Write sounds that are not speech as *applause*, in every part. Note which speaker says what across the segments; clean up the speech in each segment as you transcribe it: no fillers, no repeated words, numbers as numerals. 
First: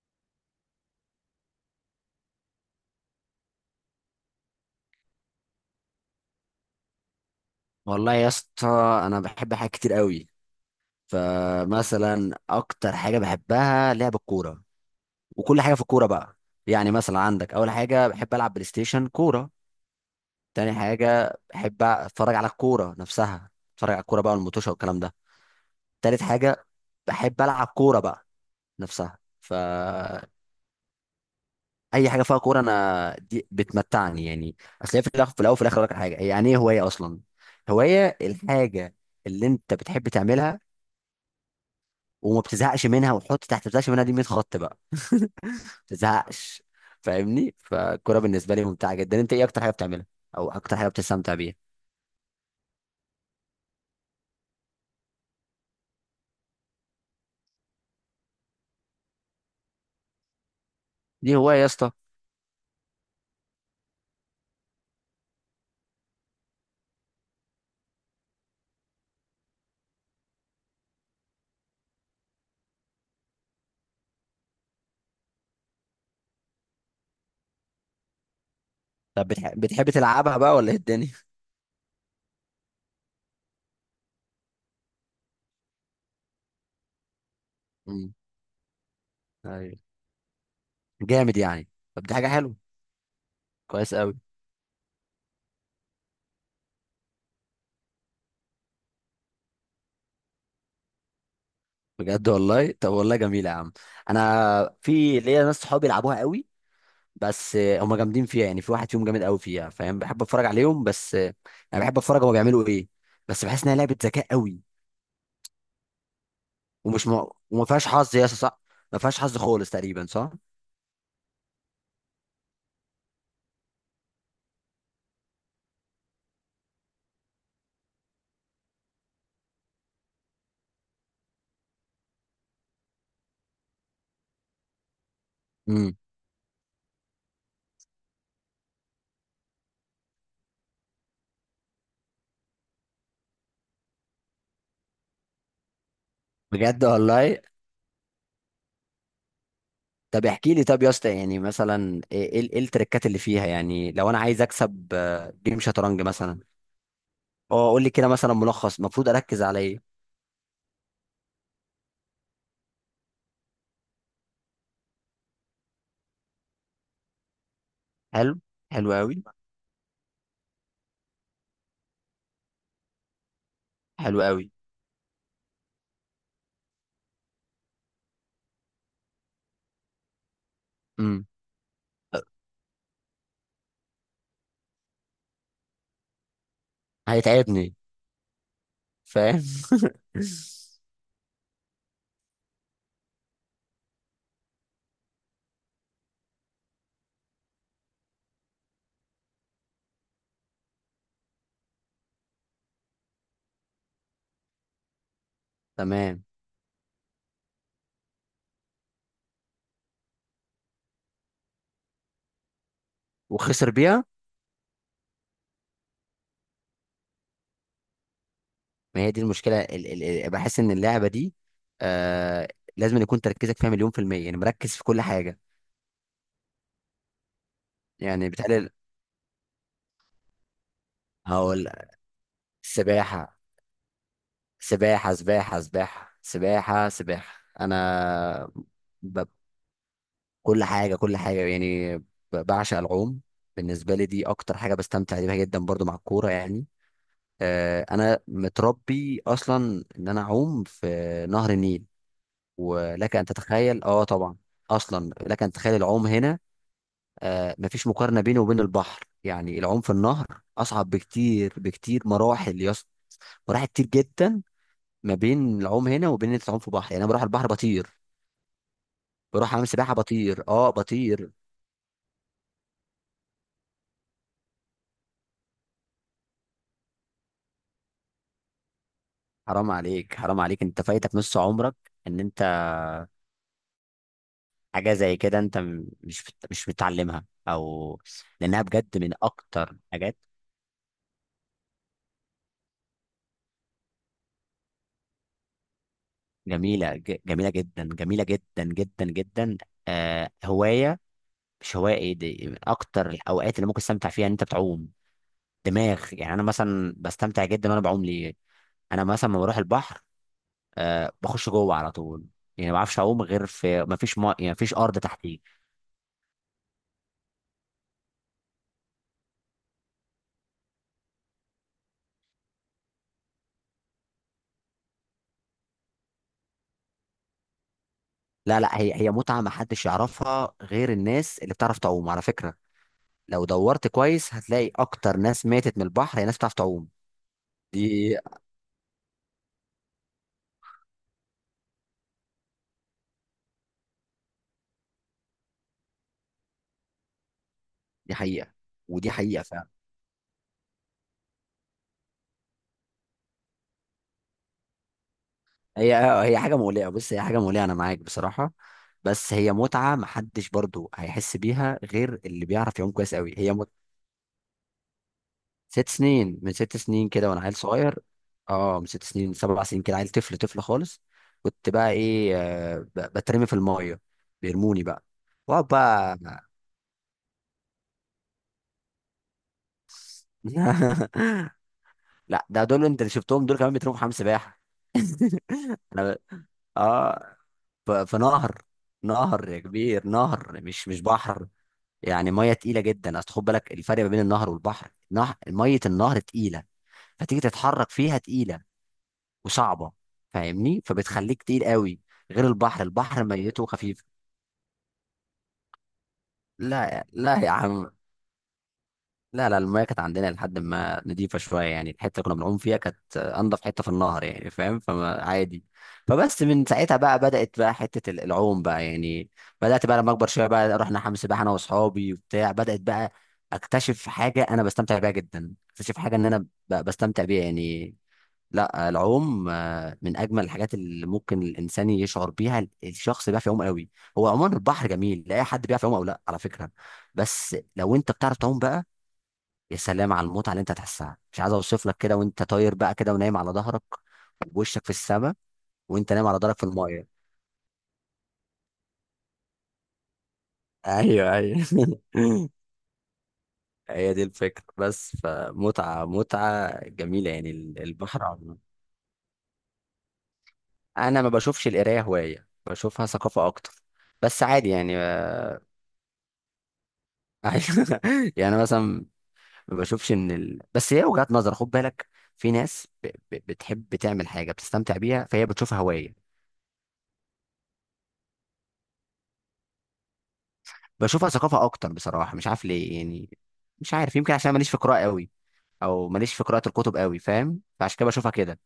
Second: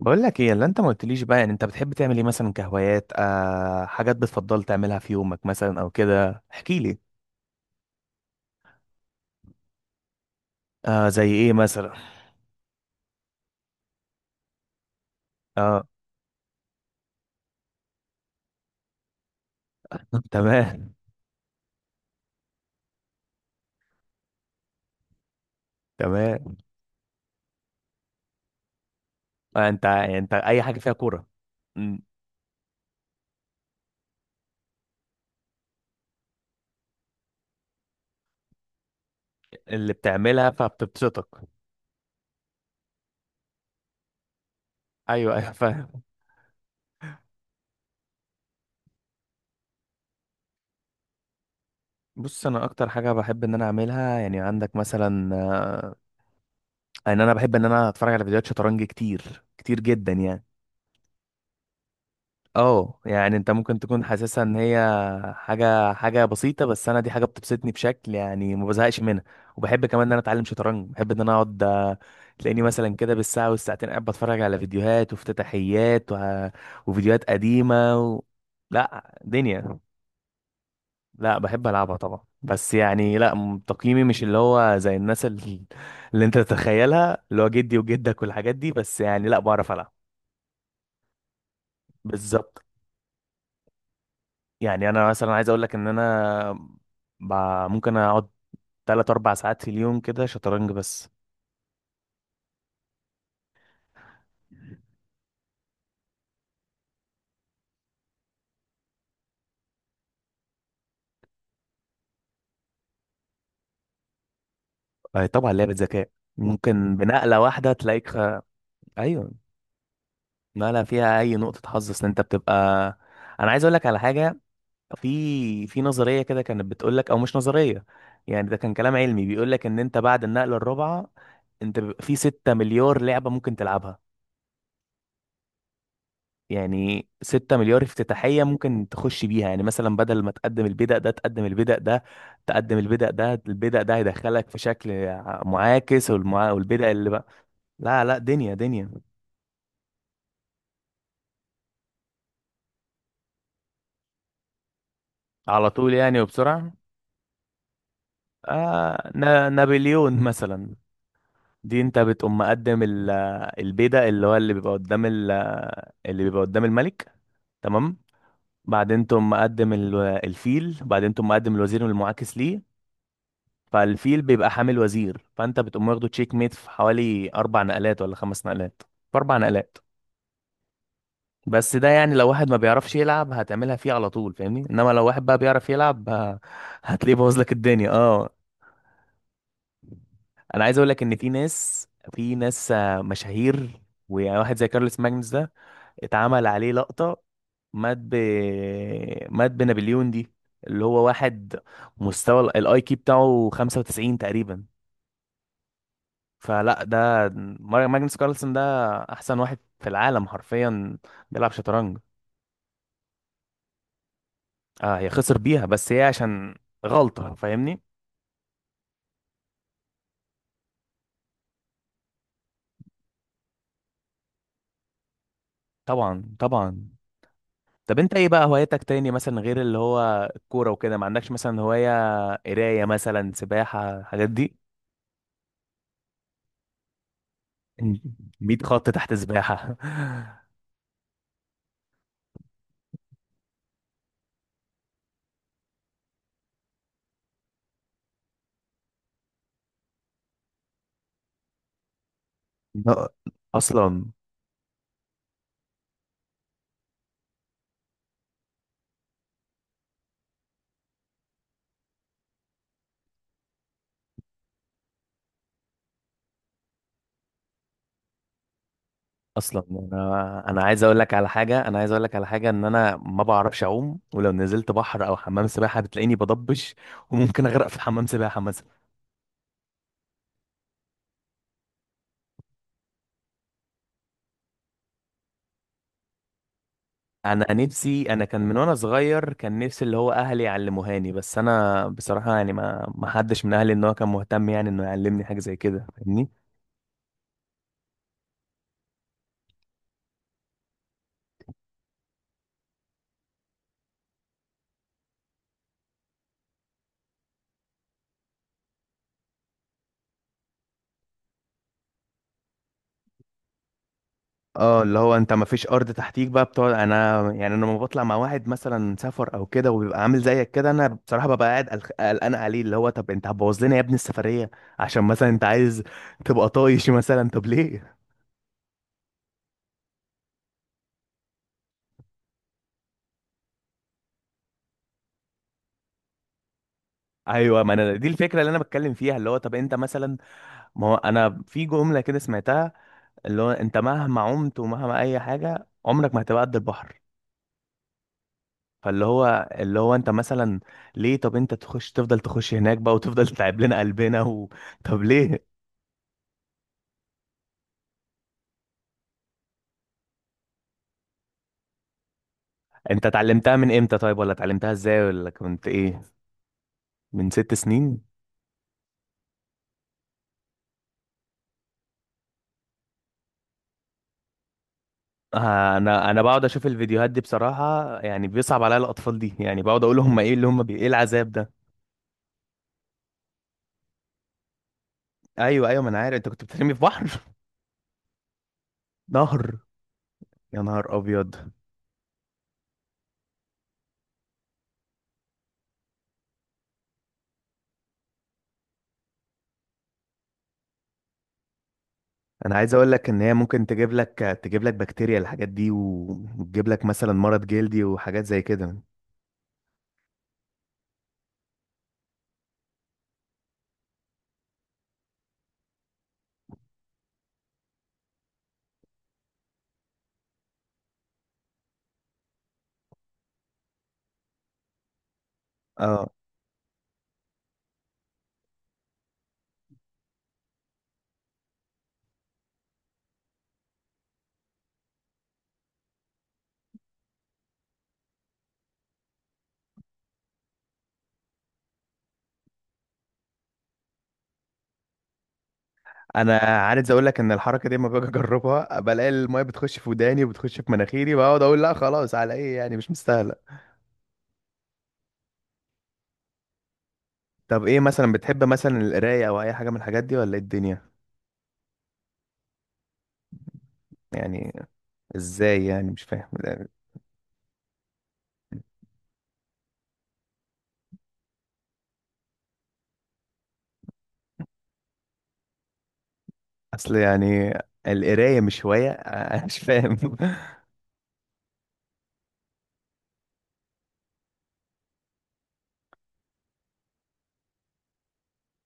Speaker 1: بقول لك ايه اللي انت ما قلتليش بقى؟ يعني انت بتحب تعمل ايه مثلا كهوايات؟ آه حاجات بتفضل تعملها في يومك مثلا او كده، احكي لي.
Speaker 2: والله يا اسطى، انا بحب حاجات كتير قوي.
Speaker 1: آه، زي ايه مثلا؟
Speaker 2: فمثلا اكتر حاجه بحبها لعب الكوره، وكل حاجه في
Speaker 1: اه.
Speaker 2: الكوره بقى. يعني مثلا عندك، اول حاجه بحب العب بلاي ستيشن كوره.
Speaker 1: *laughs*
Speaker 2: تاني
Speaker 1: تمام،
Speaker 2: حاجه بحب اتفرج على الكوره نفسها، اتفرج على الكوره بقى والموتوشه والكلام ده. تالت
Speaker 1: تمام.
Speaker 2: حاجه بحب العب كوره بقى نفسها.
Speaker 1: آه، انت
Speaker 2: فاي
Speaker 1: انت اي حاجه فيها كوره. م،
Speaker 2: حاجه فيها كوره انا دي بتمتعني يعني. اصل هي في الاخر، في الاول وفي الاخر أقول لك على حاجه، يعني ايه هوايه اصلا؟ هوايه الحاجه اللي انت
Speaker 1: اللي
Speaker 2: بتحب
Speaker 1: بتعملها
Speaker 2: تعملها،
Speaker 1: فبتبسطك.
Speaker 2: وما بتزهقش منها، وحط تحت بتزهقش منها، دي 100 خط بقى *laughs* ما
Speaker 1: ايوه، ايوه، فاهم.
Speaker 2: بتزهقش، فاهمني. فالكوره بالنسبه لي ممتعه جدا. انت ايه اكتر حاجه بتعملها او اكتر حاجه بتستمتع بيها؟
Speaker 1: بص، انا اكتر حاجه بحب ان انا اعملها، يعني عندك مثلا آه، ان انا بحب ان انا اتفرج على فيديوهات شطرنج كتير كتير جدا، يعني
Speaker 2: دي هوايه يا اسطى.
Speaker 1: اه. يعني انت ممكن تكون حاسسها ان هي حاجه بسيطه، بس انا دي حاجه بتبسطني بشكل، يعني ما بزهقش منها. وبحب كمان ان انا اتعلم شطرنج، بحب ان انا اقعد آه، تلاقيني مثلا كده بالساعه والساعتين قاعد بتفرج على فيديوهات وافتتاحيات وفيديوهات قديمه. لا
Speaker 2: طب بتح...
Speaker 1: دنيا.
Speaker 2: بتحب تلعبها بقى ولا ايه الدنيا؟ *laughs*
Speaker 1: لا، بحب العبها طبعا، بس يعني لا تقييمي مش اللي هو زي الناس اللي انت تتخيلها، اللي هو جدي
Speaker 2: امم.
Speaker 1: وجدك والحاجات دي، بس يعني لا، بعرف
Speaker 2: ايوه،
Speaker 1: العب.
Speaker 2: جامد يعني. طب دي حاجه حلوه،
Speaker 1: بالظبط.
Speaker 2: كويس قوي.
Speaker 1: يعني انا مثلا عايز اقول لك ان انا ب... ممكن اقعد 3 4 ساعات في اليوم كده شطرنج بس.
Speaker 2: بجد والله؟ طب والله جميله يا عم. انا في ليا ناس صحابي يلعبوها قوي، بس هم جامدين فيها. يعني في واحد فيهم جامد قوي فيها، فاهم؟ بحب اتفرج عليهم، بس انا بحب اتفرج هما بيعملوا ايه. بس بحس انها لعبه ذكاء قوي.
Speaker 1: آه، طبعا لعبة ذكاء، ممكن
Speaker 2: ومش م...
Speaker 1: بنقلة
Speaker 2: وما
Speaker 1: واحدة
Speaker 2: فيهاش
Speaker 1: تلاقيك
Speaker 2: حظ
Speaker 1: خ...
Speaker 2: يا اسطى، صح؟ ما فيهاش
Speaker 1: ايوه،
Speaker 2: حظ خالص تقريبا، صح؟
Speaker 1: نقلة فيها اي نقطة حظ، اصل انت بتبقى، انا عايز اقول لك على حاجة، في نظرية كده كانت بتقول لك، او مش نظرية، يعني ده كان كلام علمي بيقول لك ان انت بعد النقلة الرابعة انت بيبقى في 6 مليار لعبة ممكن تلعبها،
Speaker 2: امم.
Speaker 1: يعني 6 مليار افتتاحية ممكن تخش بيها. يعني مثلا بدل ما تقدم البدأ ده، تقدم البدأ ده، تقدم البدأ ده، البدأ ده هيدخلك في شكل معاكس،
Speaker 2: بجد
Speaker 1: والبدأ اللي بقى.
Speaker 2: والله؟
Speaker 1: لا لا، دنيا دنيا.
Speaker 2: طب احكي لي، طب يا اسطى، يعني مثلا ايه ايه إيه التريكات اللي فيها؟ يعني لو انا عايز اكسب جيم
Speaker 1: على طول
Speaker 2: شطرنج
Speaker 1: يعني،
Speaker 2: مثلا.
Speaker 1: وبسرعة.
Speaker 2: اه قول لي كده مثلا ملخص، المفروض
Speaker 1: آه
Speaker 2: اركز
Speaker 1: ن...
Speaker 2: على ايه؟
Speaker 1: نابليون مثلا. دي انت بتقوم مقدم البدأ اللي هو اللي بيبقى قدام اللي بيبقى قدام الملك، تمام.
Speaker 2: حلو. حلو
Speaker 1: بعدين
Speaker 2: قوي.
Speaker 1: تقوم مقدم الفيل، بعدين تقوم مقدم الوزير المعاكس ليه،
Speaker 2: حلو
Speaker 1: فالفيل بيبقى
Speaker 2: قوي.
Speaker 1: حامل وزير، فانت بتقوم واخده تشيك ميت في حوالي اربع نقلات ولا خمس نقلات. في اربع نقلات.
Speaker 2: امم.
Speaker 1: بس ده يعني لو واحد ما بيعرفش يلعب هتعملها فيه على طول، فاهمني، انما لو واحد بقى بيعرف يلعب هتلاقيه بوظ لك
Speaker 2: هيتعبني،
Speaker 1: الدنيا، اه.
Speaker 2: فاهم. *laughs*
Speaker 1: انا عايز اقول لك ان في ناس، في ناس آه، مشاهير، وواحد زي كارلوس ماجنس ده اتعمل عليه لقطة، مات ب مات بنابليون دي، اللي هو واحد مستوى الاي كيو بتاعه 95 تقريبا.
Speaker 2: تمام.
Speaker 1: فلا، ده ماجنس كارلسن ده احسن واحد في العالم حرفيا بيلعب شطرنج.
Speaker 2: وخسر بيها؟
Speaker 1: اه، هي خسر بيها، بس هي عشان غلطة، فاهمني.
Speaker 2: ما هي دي المشكله، ال ال ال بحس ان اللعبه دي، آه، لازم يكون تركيزك فيها مليون في المية، يعني مركز في كل حاجة.
Speaker 1: طبعا، طبعا. طب انت ايه
Speaker 2: يعني
Speaker 1: بقى
Speaker 2: بتقلل.
Speaker 1: هوايتك تاني، مثلا غير اللي هو الكورة وكده؟ ما عندكش مثلا
Speaker 2: هقول
Speaker 1: هواية
Speaker 2: لك.
Speaker 1: قراية مثلا،
Speaker 2: سباحة
Speaker 1: سباحة، الحاجات دي؟
Speaker 2: سباحة سباحة سباحة سباحة سباحة.
Speaker 1: 100 خط تحت
Speaker 2: ب...
Speaker 1: سباحة.
Speaker 2: كل حاجة كل حاجة يعني بعشق العوم. بالنسبة لي دي أكتر حاجة بستمتع بيها جدا، برضو مع الكورة يعني. أنا متربي أصلا إن أنا أعوم في نهر النيل،
Speaker 1: *laughs* لا،
Speaker 2: ولك أن تتخيل. أه
Speaker 1: اصلا،
Speaker 2: طبعا. أصلا لك أن تتخيل العوم هنا. مفيش مقارنة بينه وبين البحر. يعني العوم في النهر أصعب بكتير بكتير مراحل، مراحل كتير جدا ما بين العوم هنا وبين ان انت تعوم في بحر. يعني انا بروح البحر بطير، بروح
Speaker 1: اصلا،
Speaker 2: اعمل سباحه بطير،
Speaker 1: انا
Speaker 2: اه
Speaker 1: عايز اقول لك على
Speaker 2: بطير.
Speaker 1: حاجه، انا عايز اقول لك على حاجه، ان انا ما بعرفش اعوم، ولو نزلت بحر او حمام سباحه بتلاقيني بضبش، وممكن اغرق في حمام سباحه مثلا.
Speaker 2: حرام عليك، حرام عليك، انت فايتك نص عمرك. ان انت حاجه زي كده انت مش متعلمها
Speaker 1: انا
Speaker 2: او...
Speaker 1: نفسي، انا كان من
Speaker 2: لانها
Speaker 1: وانا
Speaker 2: بجد من
Speaker 1: صغير كان
Speaker 2: اكتر
Speaker 1: نفسي اللي هو
Speaker 2: حاجات
Speaker 1: اهلي يعلموهاني، بس انا بصراحه يعني ما حدش من اهلي ان هو كان مهتم يعني انه يعلمني حاجه زي كده، فاهمني.
Speaker 2: جميله، جميله جدا، جميله جدا جدا جدا. آه هوايه، مش هوايه، ايه دي؟ من اكتر الاوقات اللي ممكن تستمتع فيها ان انت بتعوم. دماغ يعني، انا مثلا بستمتع جدا وانا بعوم، ليه؟ انا مثلا لما بروح البحر، آه، بخش جوه على طول. يعني ما بعرفش اعوم غير في ما فيش
Speaker 1: اه،
Speaker 2: ارض
Speaker 1: اللي هو انت
Speaker 2: تحتي.
Speaker 1: ما فيش ارض تحتيك بقى بتقعد، انا يعني انا لما بطلع مع واحد مثلا سفر او كده وبيبقى عامل زيك كده، انا بصراحه ببقى قاعد قلقان عليه، اللي هو طب انت هتبوظ لنا يا ابني السفريه؟ عشان مثلا انت عايز تبقى طايش مثلا، طب ليه؟
Speaker 2: لا لا، هي متعه ما حدش يعرفها غير الناس اللي بتعرف تعوم، على فكره. لو دورت كويس هتلاقي اكتر ناس ماتت من البحر هي ناس بتعرف تعوم.
Speaker 1: ايوه، ما انا دي
Speaker 2: دي
Speaker 1: الفكره اللي انا بتكلم فيها، اللي هو طب انت مثلا، ما هو انا في جمله كده سمعتها، اللي هو انت مهما عمت ومهما اي حاجه عمرك ما هتبقى قد البحر.
Speaker 2: دي حقيقه.
Speaker 1: فاللي
Speaker 2: ودي حقيقه
Speaker 1: هو
Speaker 2: فعلا.
Speaker 1: اللي هو انت مثلا ليه؟ طب انت تخش، تفضل تخش هناك بقى، وتفضل *laughs* تتعب لنا قلبنا طب ليه؟
Speaker 2: هي هي حاجه مولعه، بص هي حاجه مولعه، انا معاك بصراحه. بس هي متعه ما حدش برضو هيحس بيها غير اللي بيعرف يعوم
Speaker 1: انت
Speaker 2: كويس قوي، هي.
Speaker 1: اتعلمتها من امتى طيب؟ ولا اتعلمتها ازاي؟ ولا كنت
Speaker 2: ست
Speaker 1: ايه؟
Speaker 2: سنين، من ست سنين
Speaker 1: من
Speaker 2: كده وانا
Speaker 1: ست
Speaker 2: عيل صغير.
Speaker 1: سنين.
Speaker 2: اه من ست سنين سبع سنين كده، عيل طفل طفل خالص. كنت بقى ايه، بترمي في الميه، بيرموني بقى. واقعد
Speaker 1: آه، انا بقعد
Speaker 2: بقى.
Speaker 1: اشوف الفيديوهات دي بصراحة، يعني بيصعب عليا الاطفال دي، يعني بقعد اقول هم ايه اللي هم ايه العذاب ده.
Speaker 2: *laughs* لا ده دول انت اللي شفتهم دول كمان بيترموا في حمام سباحه.
Speaker 1: ايوه،
Speaker 2: *laughs*
Speaker 1: ايوه، ما انا
Speaker 2: انا
Speaker 1: عارف
Speaker 2: ب-
Speaker 1: انت كنت بترمي في بحر.
Speaker 2: اه ف- في نهر.
Speaker 1: *laughs*
Speaker 2: نهر
Speaker 1: نهر.
Speaker 2: يا كبير، نهر،
Speaker 1: يا نهار
Speaker 2: مش
Speaker 1: ابيض.
Speaker 2: بحر. يعني ميه تقيله جدا، اصل خد بالك الفرق ما بين النهر والبحر. نهر، ميه النهر تقيله، فتيجي تتحرك فيها تقيله وصعبه، فاهمني؟ فبتخليك تقيل قوي، غير
Speaker 1: انا عايز
Speaker 2: البحر،
Speaker 1: اقول لك ان
Speaker 2: البحر
Speaker 1: هي ممكن
Speaker 2: ميته
Speaker 1: تجيب
Speaker 2: خفيف.
Speaker 1: لك، تجيب لك بكتيريا، الحاجات دي، وتجيب لك
Speaker 2: لا
Speaker 1: مثلا
Speaker 2: لا
Speaker 1: مرض
Speaker 2: يا
Speaker 1: جلدي
Speaker 2: عم،
Speaker 1: وحاجات زي كده.
Speaker 2: لا لا، المايه كانت عندنا لحد ما نضيفه شويه، يعني الحته اللي كنا بنعوم فيها كانت انضف حته في النهر يعني، فاهم؟ فما عادي. فبس من ساعتها بقى بدات بقى حته العوم بقى يعني، بدات بقى لما اكبر شويه بقى، رحنا حمام سباحه انا واصحابي وبتاع. بدات بقى اكتشف حاجه انا بستمتع بيها جدا، اكتشف
Speaker 1: اه،
Speaker 2: حاجه ان انا بستمتع بيها يعني. لا العوم، آه، من اجمل الحاجات اللي ممكن الانسان يشعر بيها، الشخص بيعرف يعوم قوي. هو عموما البحر جميل، لا اي حد بيعرف يعوم او لا، على فكره. بس لو انت بتعرف تعوم بقى، يا سلام على المتعه اللي انت هتحسها. مش عايز اوصف لك، كده وانت طاير بقى كده ونايم على ظهرك ووشك في السماء، وانت نايم
Speaker 1: انا
Speaker 2: على ظهرك في
Speaker 1: عايز اقول
Speaker 2: المايه.
Speaker 1: لك ان الحركه دي لما باجي اجربها بلاقي الميه بتخش في وداني وبتخش في مناخيري،
Speaker 2: ايوه
Speaker 1: بقعد
Speaker 2: ايوه.
Speaker 1: اقول لا خلاص، على
Speaker 2: *laughs*
Speaker 1: ايه يعني؟ مش مستاهله.
Speaker 2: هي دي الفكره بس، فمتعه، متعه جميله يعني.
Speaker 1: طب ايه مثلا
Speaker 2: البحر
Speaker 1: بتحب؟
Speaker 2: عموما.
Speaker 1: مثلا القرايه او اي حاجه من الحاجات دي، ولا ايه الدنيا؟
Speaker 2: انا ما بشوفش القرايه هوايه، بشوفها ثقافه اكتر. بس
Speaker 1: يعني
Speaker 2: عادي يعني.
Speaker 1: ازاي يعني؟ مش فاهم.
Speaker 2: أيوة. *laughs* يعني مثلا، ما بشوفش ان ال... بس هي وجهات نظر خد بالك. في ناس بتحب تعمل حاجه بتستمتع بيها فهي بتشوفها هوايه.
Speaker 1: اصل يعني القرايه مش هوايه؟ *laughs* انا مش فاهم.
Speaker 2: بشوفها ثقافه اكتر بصراحه، مش عارف ليه يعني، مش عارف. يمكن عشان ماليش في قراءه قوي، او ماليش في قراءه الكتب قوي، فاهم؟ فعشان كده بشوفها كده.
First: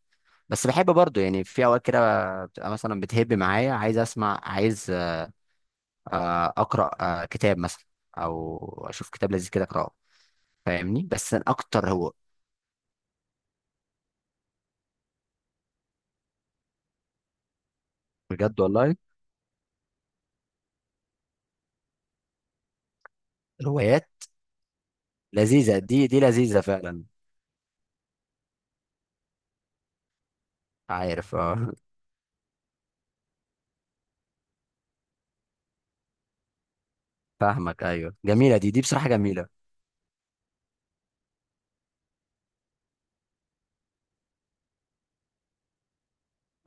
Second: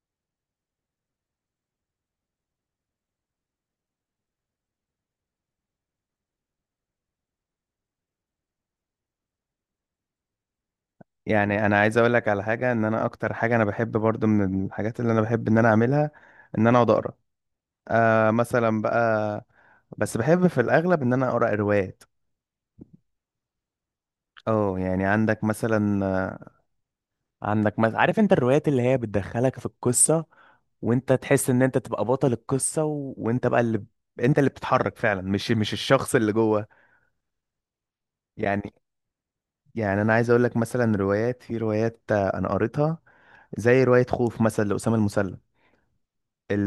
Speaker 2: بس بحب برضو، يعني في اوقات كده بتبقى مثلا بتهب معايا، عايز اسمع، عايز، اقرا كتاب مثلا، او اشوف كتاب لذيذ كده اقراه، فاهمني؟
Speaker 1: *laughs*
Speaker 2: بس أنا
Speaker 1: يعني انا
Speaker 2: اكتر
Speaker 1: عايز
Speaker 2: هو...
Speaker 1: اقول لك على حاجه، ان انا اكتر حاجه انا بحب برضو من الحاجات اللي انا بحب ان انا اعملها، ان انا اقعد اقرا آه،
Speaker 2: بجد
Speaker 1: مثلا
Speaker 2: والله؟
Speaker 1: بقى، بس بحب في الاغلب ان انا اقرا روايات.
Speaker 2: الروايات
Speaker 1: اه، يعني عندك
Speaker 2: لذيذة،
Speaker 1: مثلا،
Speaker 2: دي لذيذة فعلا.
Speaker 1: عندك مثلا، عارف انت الروايات اللي هي بتدخلك في القصة، وانت
Speaker 2: عارف،
Speaker 1: تحس ان
Speaker 2: اه.
Speaker 1: انت تبقى بطل القصة وانت بقى اللي، انت اللي بتتحرك فعلا، مش الشخص اللي جوه،
Speaker 2: *laughs* فاهمك، ايوه جميلة،
Speaker 1: يعني.
Speaker 2: دي بصراحة جميلة.
Speaker 1: يعني انا عايز اقول لك مثلا، روايات، في روايات آه، انا قريتها زي رواية خوف مثلا لأسامة المسلم.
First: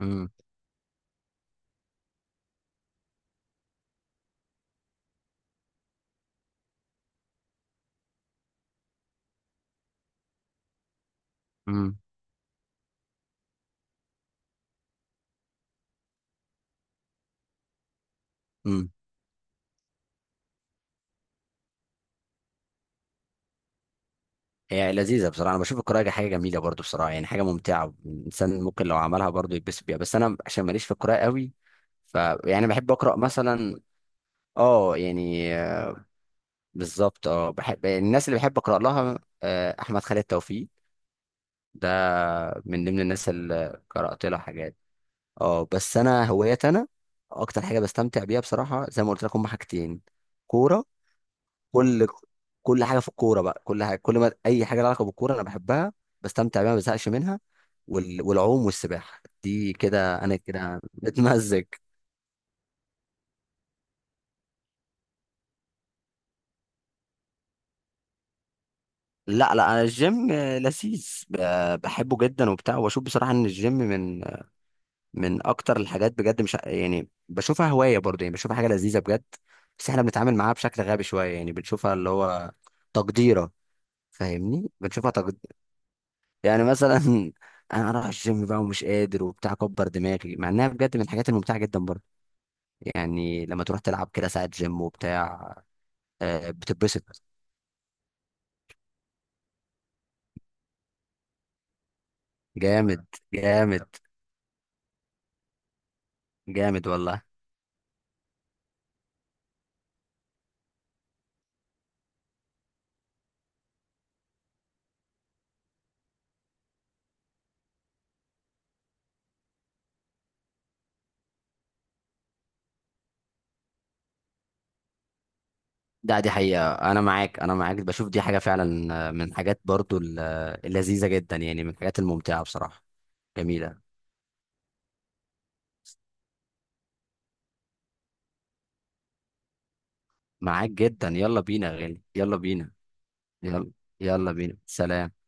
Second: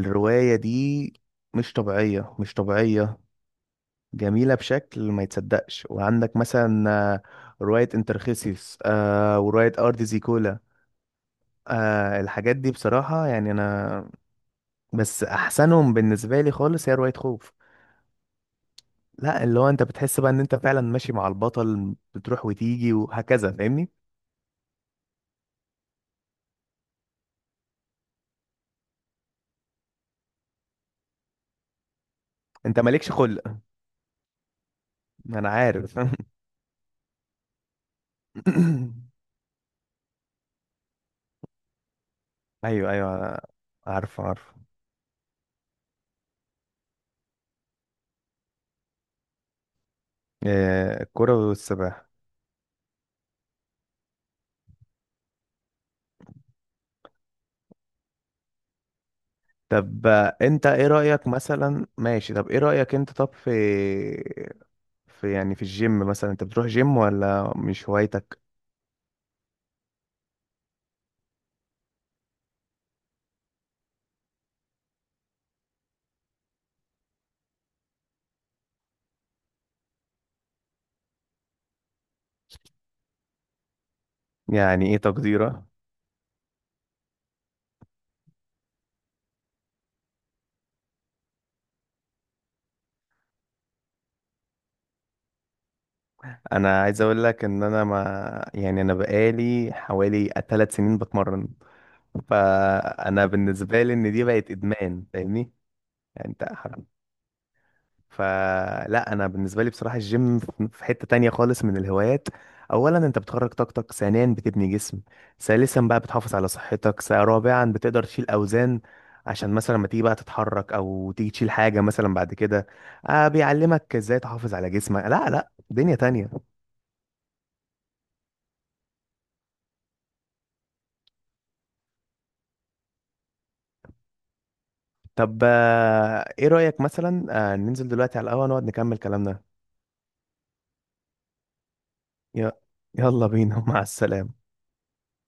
Speaker 2: امم.
Speaker 1: دي مش طبيعية، مش طبيعية، جميلة بشكل ما يتصدقش. وعندك مثلا آه، رواية انترخيسيوس، آه ورواية ارض زيكولا،
Speaker 2: امم.
Speaker 1: آه الحاجات دي بصراحة، يعني أنا بس احسنهم بالنسبه لي خالص هي روايه خوف.
Speaker 2: امم.
Speaker 1: لا، اللي هو انت بتحس بقى ان انت فعلا ماشي مع البطل، بتروح وتيجي وهكذا، فاهمني.
Speaker 2: هي لذيذة بصراحة، انا بشوف القراءة حاجة جميلة برضو بصراحة، يعني حاجة ممتعة، الانسان ممكن لو عملها برضو يتبسط بيها، بس انا عشان ماليش في القراءة قوي، ف... يعني
Speaker 1: انت
Speaker 2: بحب
Speaker 1: مالكش
Speaker 2: اقرا
Speaker 1: خلق،
Speaker 2: مثلا. اه
Speaker 1: انا
Speaker 2: يعني،
Speaker 1: عارف. *laughs*
Speaker 2: بالظبط، اه بحب الناس اللي بحب اقرا لها، احمد خالد توفيق ده من
Speaker 1: ايوه،
Speaker 2: ضمن الناس
Speaker 1: ايوه،
Speaker 2: اللي
Speaker 1: عارف،
Speaker 2: قرات لها
Speaker 1: عارف.
Speaker 2: حاجات. اه بس انا هوايات انا، اكتر حاجه بستمتع بيها بصراحه زي ما قلت لكم هما حاجتين. كوره،
Speaker 1: آه، الكرة
Speaker 2: كل
Speaker 1: والسباحة.
Speaker 2: كل حاجه في الكوره بقى، كل حاجه، كل ما اي حاجه لها علاقه بالكوره انا بحبها، بستمتع بيها، ما بزهقش منها. وال... والعوم والسباحه دي
Speaker 1: طب
Speaker 2: كده،
Speaker 1: آه،
Speaker 2: انا
Speaker 1: انت
Speaker 2: كده
Speaker 1: ايه رأيك
Speaker 2: متمزج.
Speaker 1: مثلا؟ ماشي، طب ايه رأيك انت؟ طب في، في يعني في الجيم مثلا، انت بتروح جيم ولا مش هوايتك؟
Speaker 2: لا لا، انا الجيم لذيذ، بحبه جدا وبتاع. واشوف بصراحه ان الجيم من من اكتر الحاجات بجد، مش يعني بشوفها هوايه برضه، يعني بشوفها حاجه لذيذه بجد. بس احنا بنتعامل معاها بشكل غبي شويه، يعني بنشوفها اللي هو تقديره، فاهمني؟
Speaker 1: يعني ايه تقديرك؟
Speaker 2: يعني مثلا *laughs* انا رايح الجيم بقى ومش قادر وبتاع، كبر دماغي، مع انها بجد من الحاجات الممتعه جدا برضه. يعني لما تروح تلعب كده ساعه جيم وبتاع،
Speaker 1: انا عايز
Speaker 2: بتتبسط.
Speaker 1: اقول لك ان انا، ما يعني انا بقالي حوالي ثلاث سنين بتمرن،
Speaker 2: جامد.
Speaker 1: فانا بالنسبه
Speaker 2: جامد.
Speaker 1: لي ان دي بقت ادمان، فاهمني. يعني
Speaker 2: جامد والله.
Speaker 1: فلا، انا بالنسبه لي بصراحه الجيم في حته تانية خالص من الهوايات. اولا، انت بتخرج طاقتك، ثانيا، بتبني جسم، ثالثا بقى بتحافظ على صحتك، رابعا، بتقدر تشيل اوزان، عشان مثلا لما تيجي بقى تتحرك، او تيجي تشيل حاجه مثلا بعد كده، آه بيعلمك ازاي تحافظ على جسمك. لا لا، دنيا
Speaker 2: ده
Speaker 1: تانية.
Speaker 2: دي حقيقه، انا معاك انا معاك، بشوف دي حاجه فعلا، من الحاجات برضه اللذيذه جدا يعني، من الحاجات الممتعه بصراحه. جميله.
Speaker 1: طب آه، ايه رأيك مثلا، آه، ننزل دلوقتي على القهوة نقعد نكمل كلامنا؟
Speaker 2: معاك جدا، يلا بينا يا غالي، يلا
Speaker 1: ي-
Speaker 2: بينا.
Speaker 1: يلا بينا. *laughs*
Speaker 2: يلا.
Speaker 1: مع
Speaker 2: يلا
Speaker 1: السلامة.
Speaker 2: بينا، سلام.